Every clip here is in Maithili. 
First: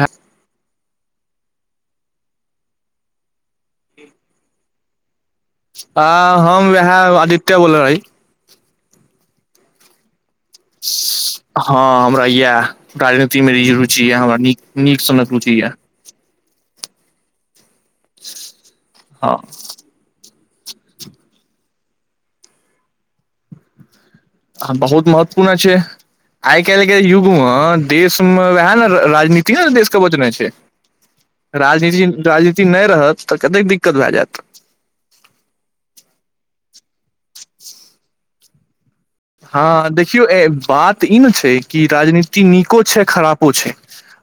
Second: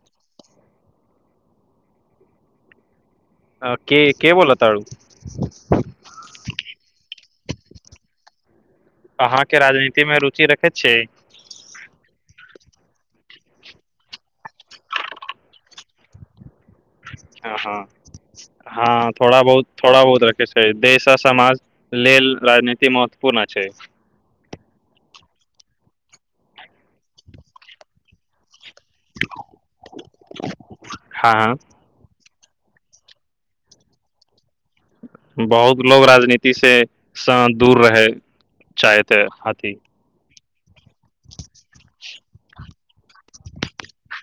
बाह के के बोल तारू आदित्या बोल‌ हइ अहाँके राजनीति मे रुचि रखैत छियै हँ राजनीतिमे रुचि यऽ हमरा न नीक सनक रुचि यऽ हँ हँ हँ थोड़ा बहुत थोड़ा बहुत रखे छी देश आ समाज लेल राजनीति महत्वपूर्ण अछि बहुत महत्वपूर्ण अछि आइ काल्हि के युग मऽ देश मे वएह ने राजनीतिये न देशके बचने छै हँ हँ राजनीति राजनी नहि रहत तऽ कतेक दिक्कत भए जायत बहुत लोक राजनीतिसँ सँ दूर रहय हँ देखियौ एय बात ई ने छै कि राजनीति नीको छै खरापो छै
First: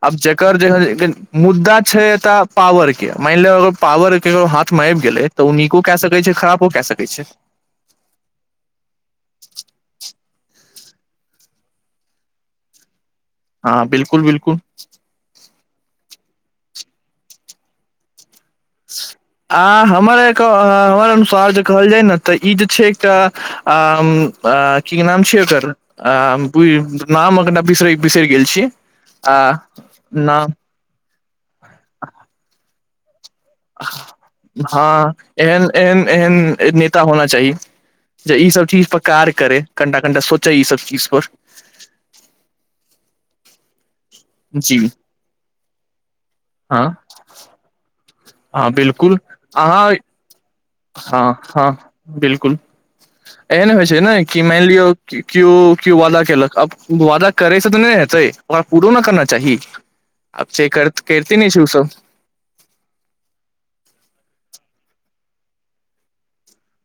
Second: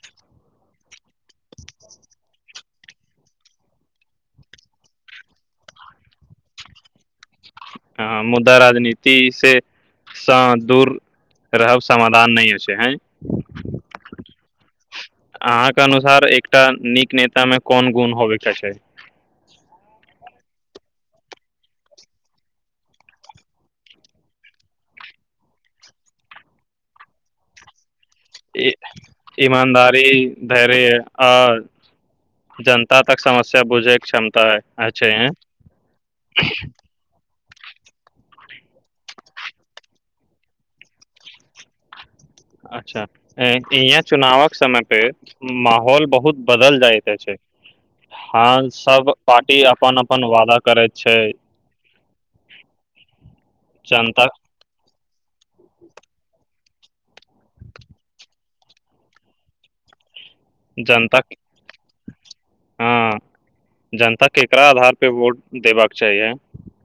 आब जकर जे मुद्दा छै एतय पावरके मानि लिय अगर पावर केकरो हाथमे आबि गेलै तऽ ओ नीको कए सकैत छै खरापो कए सकैत छै हँ मुदा राजनीति से सँ दूर रहब समा हँ बिल्कुल [unintelligible] अहाँके अनुसार एकटा नीक नेता मे कोन गुण होयबे चाहै छै आ हमर एकर हमर अनुसार जे कहल जाय न ते ई जे छै एकटा कि नाम छियै एकर नाम कनीटा बिसरे ईमानदारी नाम धैर्य और जनता तक समस्या बुझै के क्षमता अछि हँ हैं एहन एहन एहन नेता होना चाही जे ईसभ चीजपर कार करै कनिटा कनिटा सोचै ईसभ चीजपर अच्छा इहें चुनावक जी समयपे माहौल बहुत बदल हँ जाइत अछि हँ सब बिल्कुल पार्टी अहाँ अपन अपन वादाक हँ हँ बिलकुल एहन होइ छै ने जनता कि मानि लियअ किओ किओ वादा केलक आब वादा करैसँ तऽ नहि हेतै ओकरा पूरो न करना चाही आब से कर जनताक करते नहि छै उ सब एकरा आधारपे वोट देबाक चाहीए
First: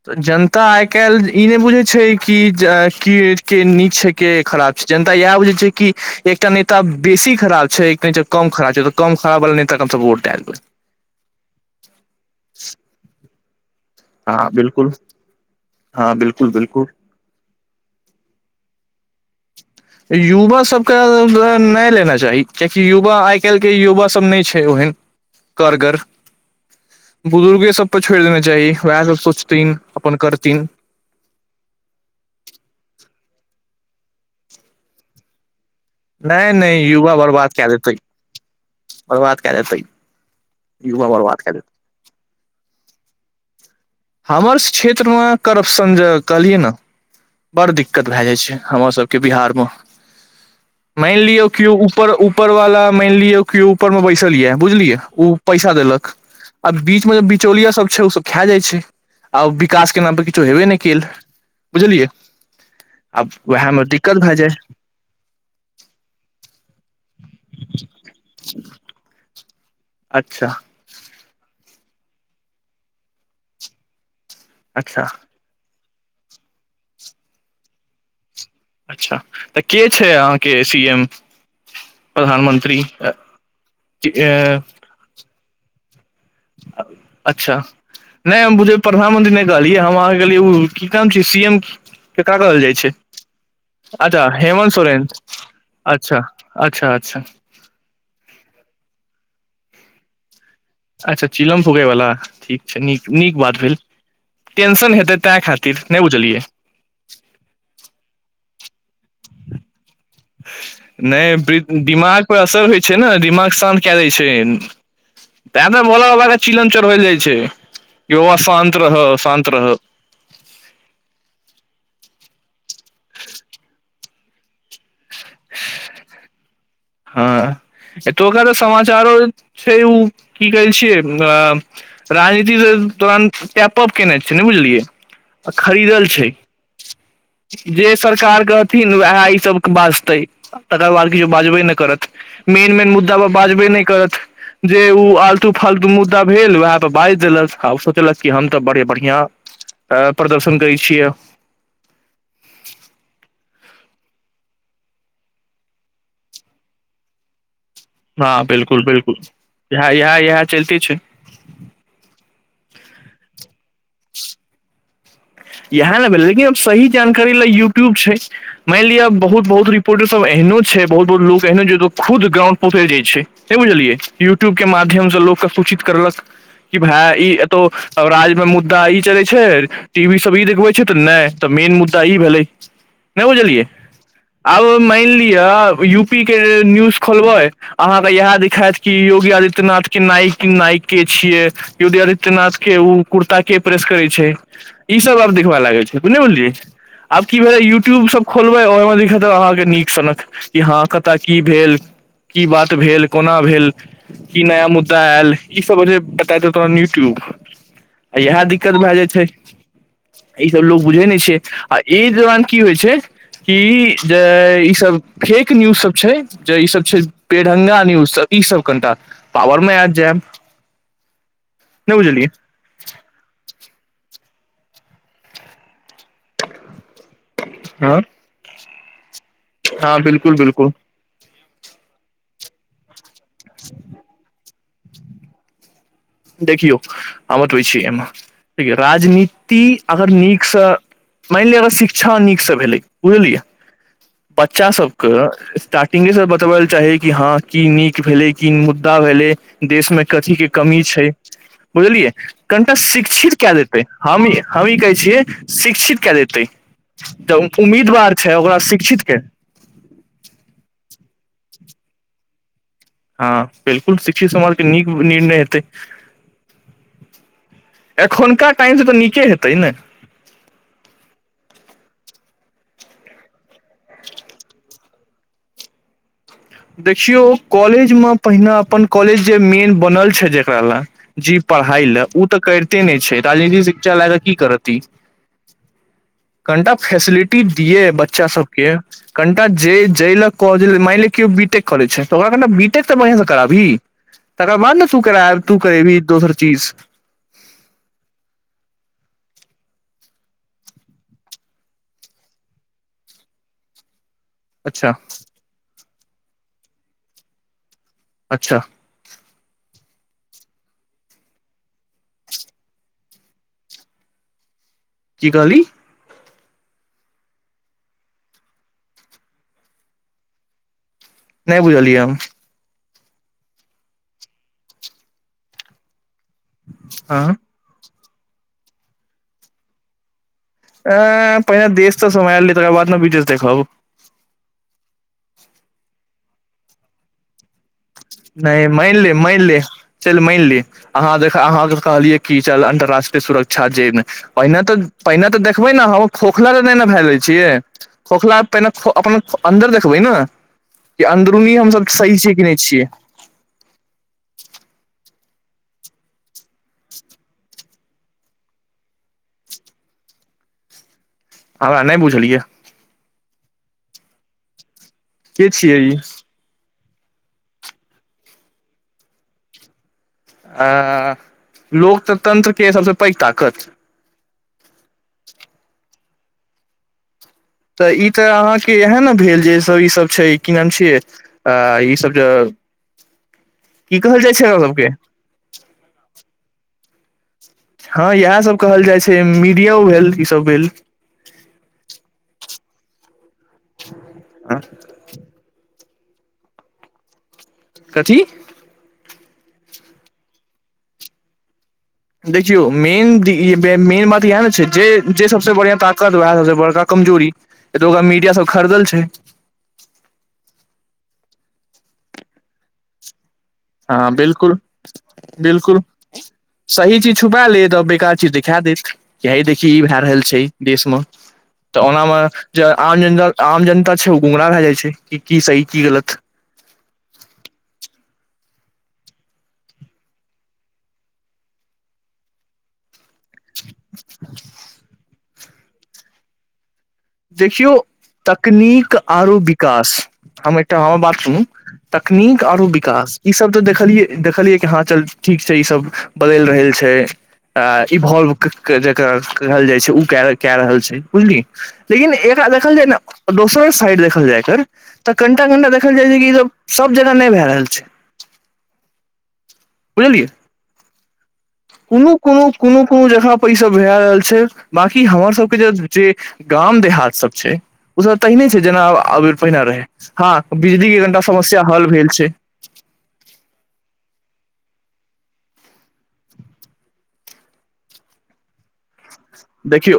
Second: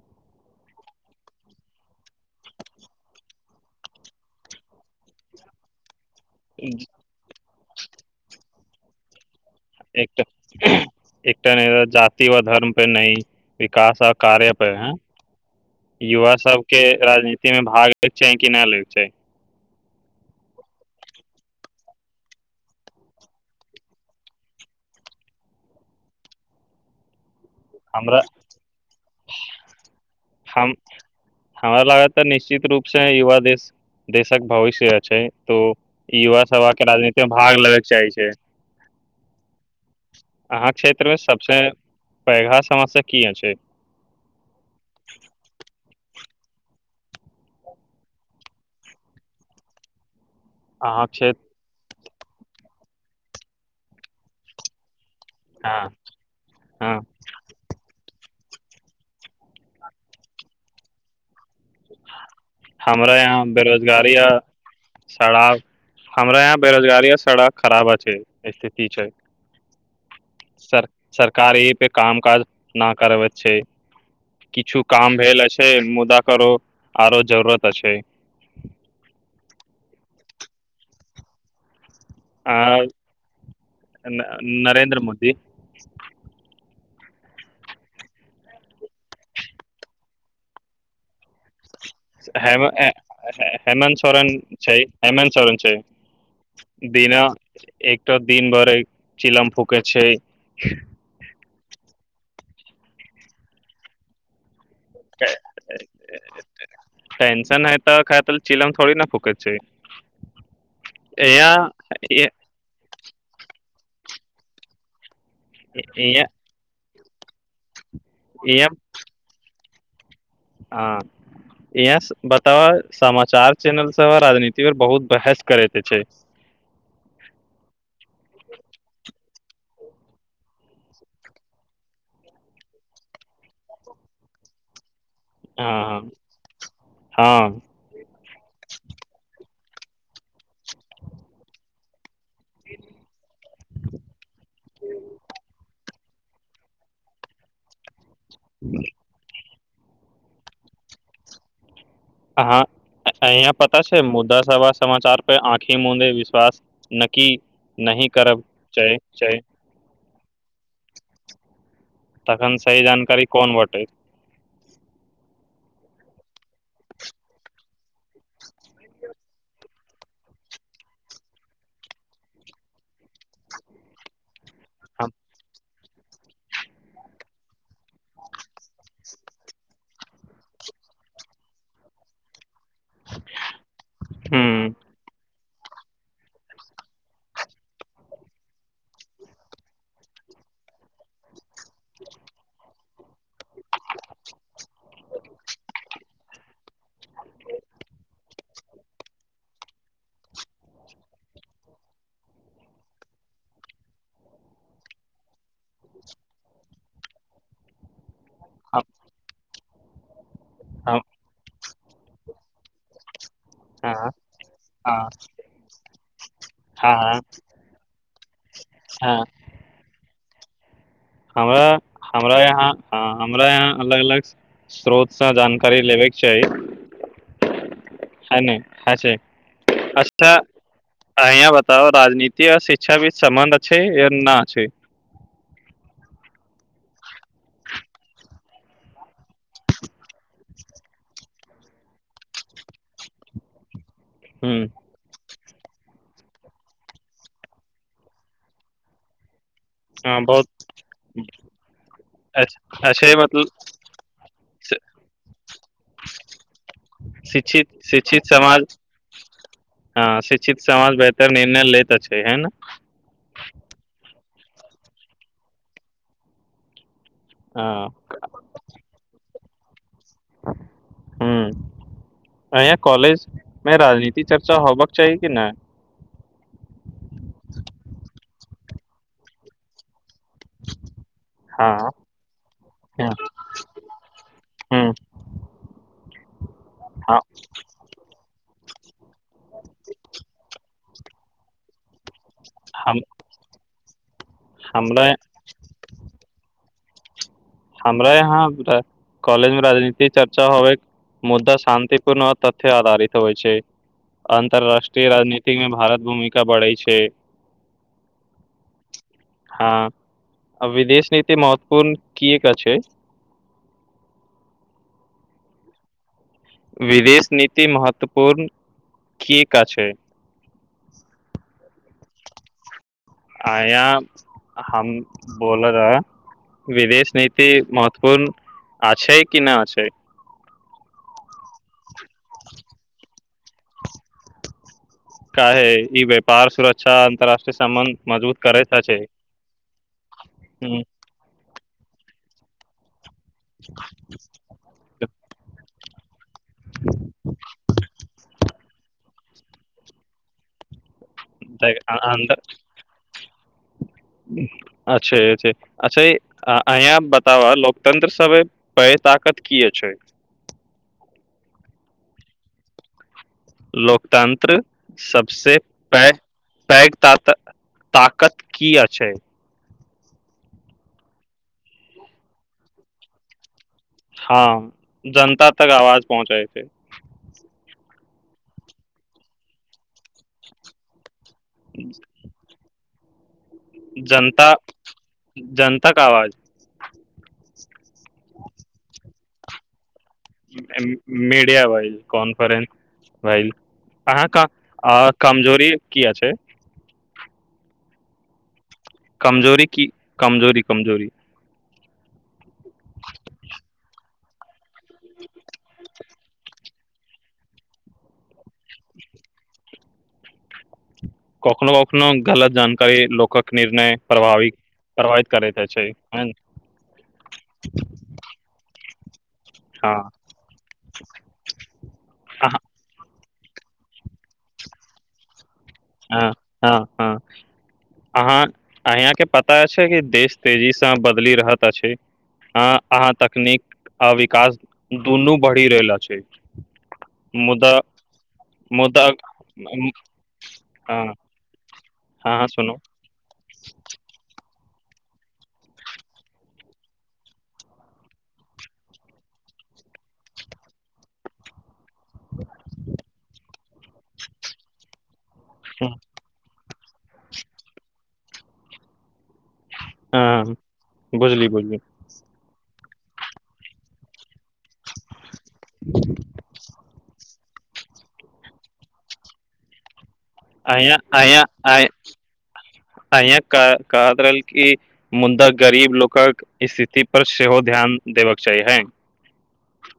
तऽ जनता आइ काल्हि ई नहि बुझै छै कि की के नीक छै के खराब छै जनता इएह बुझै छै कि एकटा नेता बेसी खराब छै कहै छै कम खरा छै तऽ कम खराब वाला नेता के हमसभ वोट एकटा दए देबै एकटा नहि जाति व धर्म पे नहि विकास आ हँ कार्य पर बिल्कुल हें हँ युवा बिल्कुल सब बिल्कुल के राजनीति में भाग लेबाक चाही कि नहि ले [inaudible] युवा सभकेँ नहि लेना चाही कियकि युवा आइ काल्हिके युवासभ नहि छै ओहन करगर बुजुर्गे सब पर हमरा छोड़ देना चाही वएह सब सोचथिन अपन कर हमरा लागत तऽ निश्चित रूप से नहि युवा देश देशक भविष्य अछि तो युवा नहि सभा नहि के युवा राजनीति मे बर्बाद भाग कऽ लेबेके देतेै चाही छै बर्बाद कऽ देतै अहाँ युवा क्षेत्रमे बर्बाद कए देतै सबसे पैघाऽ समस्या की अछि हमर क्षेत्रमे करप्शन जे कहलियै नऽ बड़ दिक्कत भए जाइ छै हमर सभके बिहार मऽ अहाँक मानि क्षेत्र लियौ कियो उप ऊपर ऊपर वाला मानि लिय कियो ऊपर मे बैसल या बुझलिये ओ पैसा हँ देलक आ हँ बीच में जे बिचौलिया सब छै ओ सब खा जाइ छै आ विकासके नामपर किछो हेबे नहि कयेल बुझलियै हमरा यहाँ मे बेरोजगारी दिक्कत आ भए जाय सड़क हमरा यहाँ बेरोजगारी आ सड़क खराब अछि स्थिति छै अच्छा सर सरकार एहि पे काम काज न करबैत छै किछु अच्छा काम भेल अछि मुदा केकरो आरो जरूरत अछि अच्छा तऽ के छै अहाँके सीएम आ नरेन्द्र मोदी [unintelligible] अच्छा नहि हम बुझपरै प्रधानमंत्री नहि कहलियै हम अहाँ कहलियै उ की नाम छै सीएम हेमऽ हेमऽ हेमंत अच्छा सोरेन हेमन्त छै सोरेन हेमंत सोरेन छै अच्छा अच्छा बिना अच्छा एकठो दिनभर चिलम फूक फूकै छै अच्छा चिलम फूगे वाला ठीक छैय नीक नीक बात भेल टेंशन है त ते खातिर नै बुझालिय टेंशन है तऽ खातल चिलम थोड़ी ना नै यहाँ दिमाग पर असर होए छैय ने दिमाग शांत के दैय छैयन बे ते भोला बाबा के चिलम चढ़बैल जाय जे हे रउआ शांत रहा शांत रहा अ बताबा समाचार चैनल सब राजनीति पर बहुत बहस करैत छै हा तोका त समाचारो छै उ की कहैय छियै अ राजनीति से तोरण टैप-अप कैने छैय नै बुझलियए खरीदल हँ छैय हँ जे सरकार कथिन वेहे इ सब बजतैय आधा बाल्टी ते बाजबे नै करत मेन मेन मुद्दा पर बाजबे नै करत जे उ आलतु फालतू मुद्दा भेल वोहे बाइज देलस हम त बरी बढ़िया प्रदर्शन दय छिय अहाँ पता छैय मुद्दा सब समाचार पे आँखी मूंदे बिस्वास नक्की हा बिल्कुल बिल्कुल यहे चैलते छैय त सही जानकारी कौन बाटतैय इहे ने भेलैय की अब सही जानकारी ल यूट्यूब छैय मायन लियो बहुत बहुत रिपोटर सब एहनो छैय बहुत बहुत लोग एहनो जे खुद गांव नै बुझालिय यूट्यूब के माध्यम से लोग के कुछ इ भाय इ तो अब राज्य मे मुद्दा इ चलैय छैय इ बीसबीद जे हुऐ छैय त नै त मेन मुद्दा इ भेलय नै बुझालिय ह अ मायन लियय यू पी के न्यूज खोलबै अहाँके इएह दिखायत कि योगी आदित्यनाथ के नइ नाइ के छियै योगी आदित्यनाथ के उ कुता के प्रेस करैय छैय आब देख लाग छै बुझझलियै आब की भेलै यूट्यूब सब खोलबै ओहिमे देख अहाँके नीक सनक कि हँ कतय की भेल की बात भेल कोना भेल की नया मुद्दा आयल ई सब भेलै बता त थोड़ा न्यूज क्यूब आ इएह दिक्कत भए जाइत छै ई सब लोकोग ह बुझै ने छै अ, इ, जवान की होय छैय हँ इ द इ इससे हँ फेंक न्यूज जैत जेब जैत हँ बेढंगा न्यूज बस इ सब‌ कंटाक हँ पावर में आयल जेब हमरा, हमरा, यहां, आ, हमरा यहां अलग अलग स्रोत, सँ जानकारी लेवेक छैय हँ हनैय अछै, हँ हँसत बिल्कुल बिल्कुल ऐनैयह बेताब राजनीति शिक्षा सामान आ छै य नहि आ छै देखियौ हमतबै छी एहिमेिय राजनीति अगर नीकसँ मानि लिअ अगर शिक्षा नीकसँ भेलै बुझलियै हूँ बच्चा सबके ऐ स्टार्टिंग से स्तब्ध चाहि की हां की नीक भेलै की मुद्दा भेलै देश में हँ कथी बहुत के कमी बलिय कनि अच्छे अच्छे। शिक्षै मतलब हमी शि- कहै छियै शिक्षितै शिक्षित उम्मीदवार शिक्षित छै ओकरा समाज शिक्षित के हँ शिक्षित समाज बेहतर निर्णय ले तऽ छै है ने हँ बिलकुल शिक्षित समाजके नीक निर्णय हेतै हँ एखन कार टाइम से तऽ नचे हेतै तै ने ह अाँ कॉलेज मे राजनीति चर्चा हो बक चाही कि नहि देखियो कॉलेज मे पहिने अपन कॉलेज मेन बनल जेकरा ल जी पढ़ाइ हँ ल ओ तऽ करिते नहि छैनी शिक्षा लए क की कर हूँ कनिटा हँ फेसिलिटी दिये है बच्चा सब के के कणटाा ज जै लक क मइल केओ बि टेक कर छै त ओकरा मीट तऽ बढ़ं से कराबी तकर बाद ने तू हमरा कर तू करेबी दोसर चीज हमरा यहाँ कॉलेज मे राजनीतििक चर्चा होब मुद्दा शान्तिपूर्ण तथ्य आधारित होइ छै अच्छा अन्तर्राष्ट्रीय राजनीति मे भारत भूमिका बढ़ै छै अच्छा अब विदेश नीति महत्वपूर्ण किएक छै की कहलीं विदेश नीति महत्वपूर्ण कि एका छै नहि बुझलियै हम अंया हम बोल रहेै विदेश हँ नीति महत्व- फोन आ छै कि ना छै अं पहिने देश त समय आएल रहै तकर बाद ने विदेश देखब काहे ई व्यापार सुरक्षा अंतर्राष्ट्रीय नै मनि ले मनि ले चल मनि ले अहाँ देखलिए अहाँ कहलिए ई छलाह अंतर्राष्ट्र के सुरक्षा जै मे पहिने त पहिंने त देखबै ने हम खोखला त नहि नै भए गेल छियै खोखला पहिने अपन अन्दर देखबै न अंदरूनी हम सभ सही छियै की नै छियै अच्छै छै अच्छा अंया बताब लोकतंत्र सभे पैघ तागत किया छै हमरा नै बुझल या लोकतंत्र के सबसे छियै ई पैघ पैघ तात- तागत किया छै अ- अ-अ लोकतंत्र के सबसे पैघ तागत हाँ जनता तक आवाज पहुँचैतयै ई त अहाँ के ईहाए न भेल जे सभ ई सब छै की नाम छियै आ-हा ई सभ जे [inaudible] की कहल जाइ जनता छै ओकरा सबके जनताक आवाज हाँ ईहाए सभ कहल जाइ छै मीडियो भेल ई सब भेल मी-मीडिया भईल कॉन्फ्रेंस भईल अहाँ क कमजोरी किया छै कथी कमजोरी की कमजोरी कमजोरी देखियौ मेन ई मेन बात ईहाए न छै जे जे सबसे बढ़ियाँ तागत बड़का कमजोरी एतौका मीडिया सब खरदल छैय कखनो कखनो गलत जानकारी लोकक निर्णय हाँ प्रभावित बिल्कुल प्रभावित करैत बिल्कुल अछि सही चीज छुपाय लैत आ बेकार चीज देखादेत ऐं देखहीं इ भैए हँ रहल छैय देश मे ओना मे जे आम जेनरल आम जनता छै ओ गुमराह भ जाय छैय की सही की गलत अं हँ हँ अहाँ अंया के पता छैय की देश तेजी से बदली रहैत अछि आँ अहाँ तकनीक अ विकास दुनु वढ़ी रहैला छैय देखियो त नीक आरो विकास हम एकटा हम हँ बात सुनु तकनीक हँ आरों सुनू विकास ई सब त देखलिय देखलिय कि हाँ चल ठीक छैय इ सब बदैल रहल छैय आ इ भोलव जेकर कहल जाइ छैय उ कै रहल छैय बुझलिहीं एकरा देखल जाय ने दोसर सँ हाइट देखल जाय एकर कनिटा कनिटा देखल जाय ई सभ सब जेना नै भए रहल छैय बुझलिए हँ बुझली बुझली कोनो कोनो कोनो कोनो जगह पर इ सब भय रहल छैय बाकि हमर सब के जे गांव देहात सब छैय उ सब तेहने छैय जेना पहिले रहैय अंया अंया अंया भेल छै अंय कहत कह रहलीं इ मुद्दा गरीब लोगक स्थिति पर सेहो ध्यान देबे के चाही हें देखियो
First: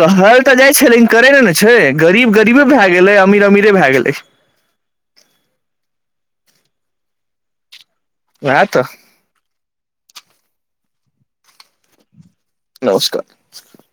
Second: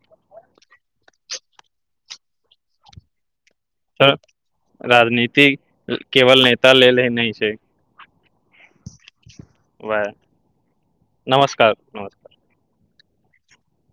कहल त जाय छैय लेकिन करै नै ने छैय गरीब गरीबे भाए गेलैय अमीर अमीरे भए गेलै त राजनीति केवल कह लेले नै छैय वहाए त वाएह नमस्कार नमस्कार नमस्कार नमस्कार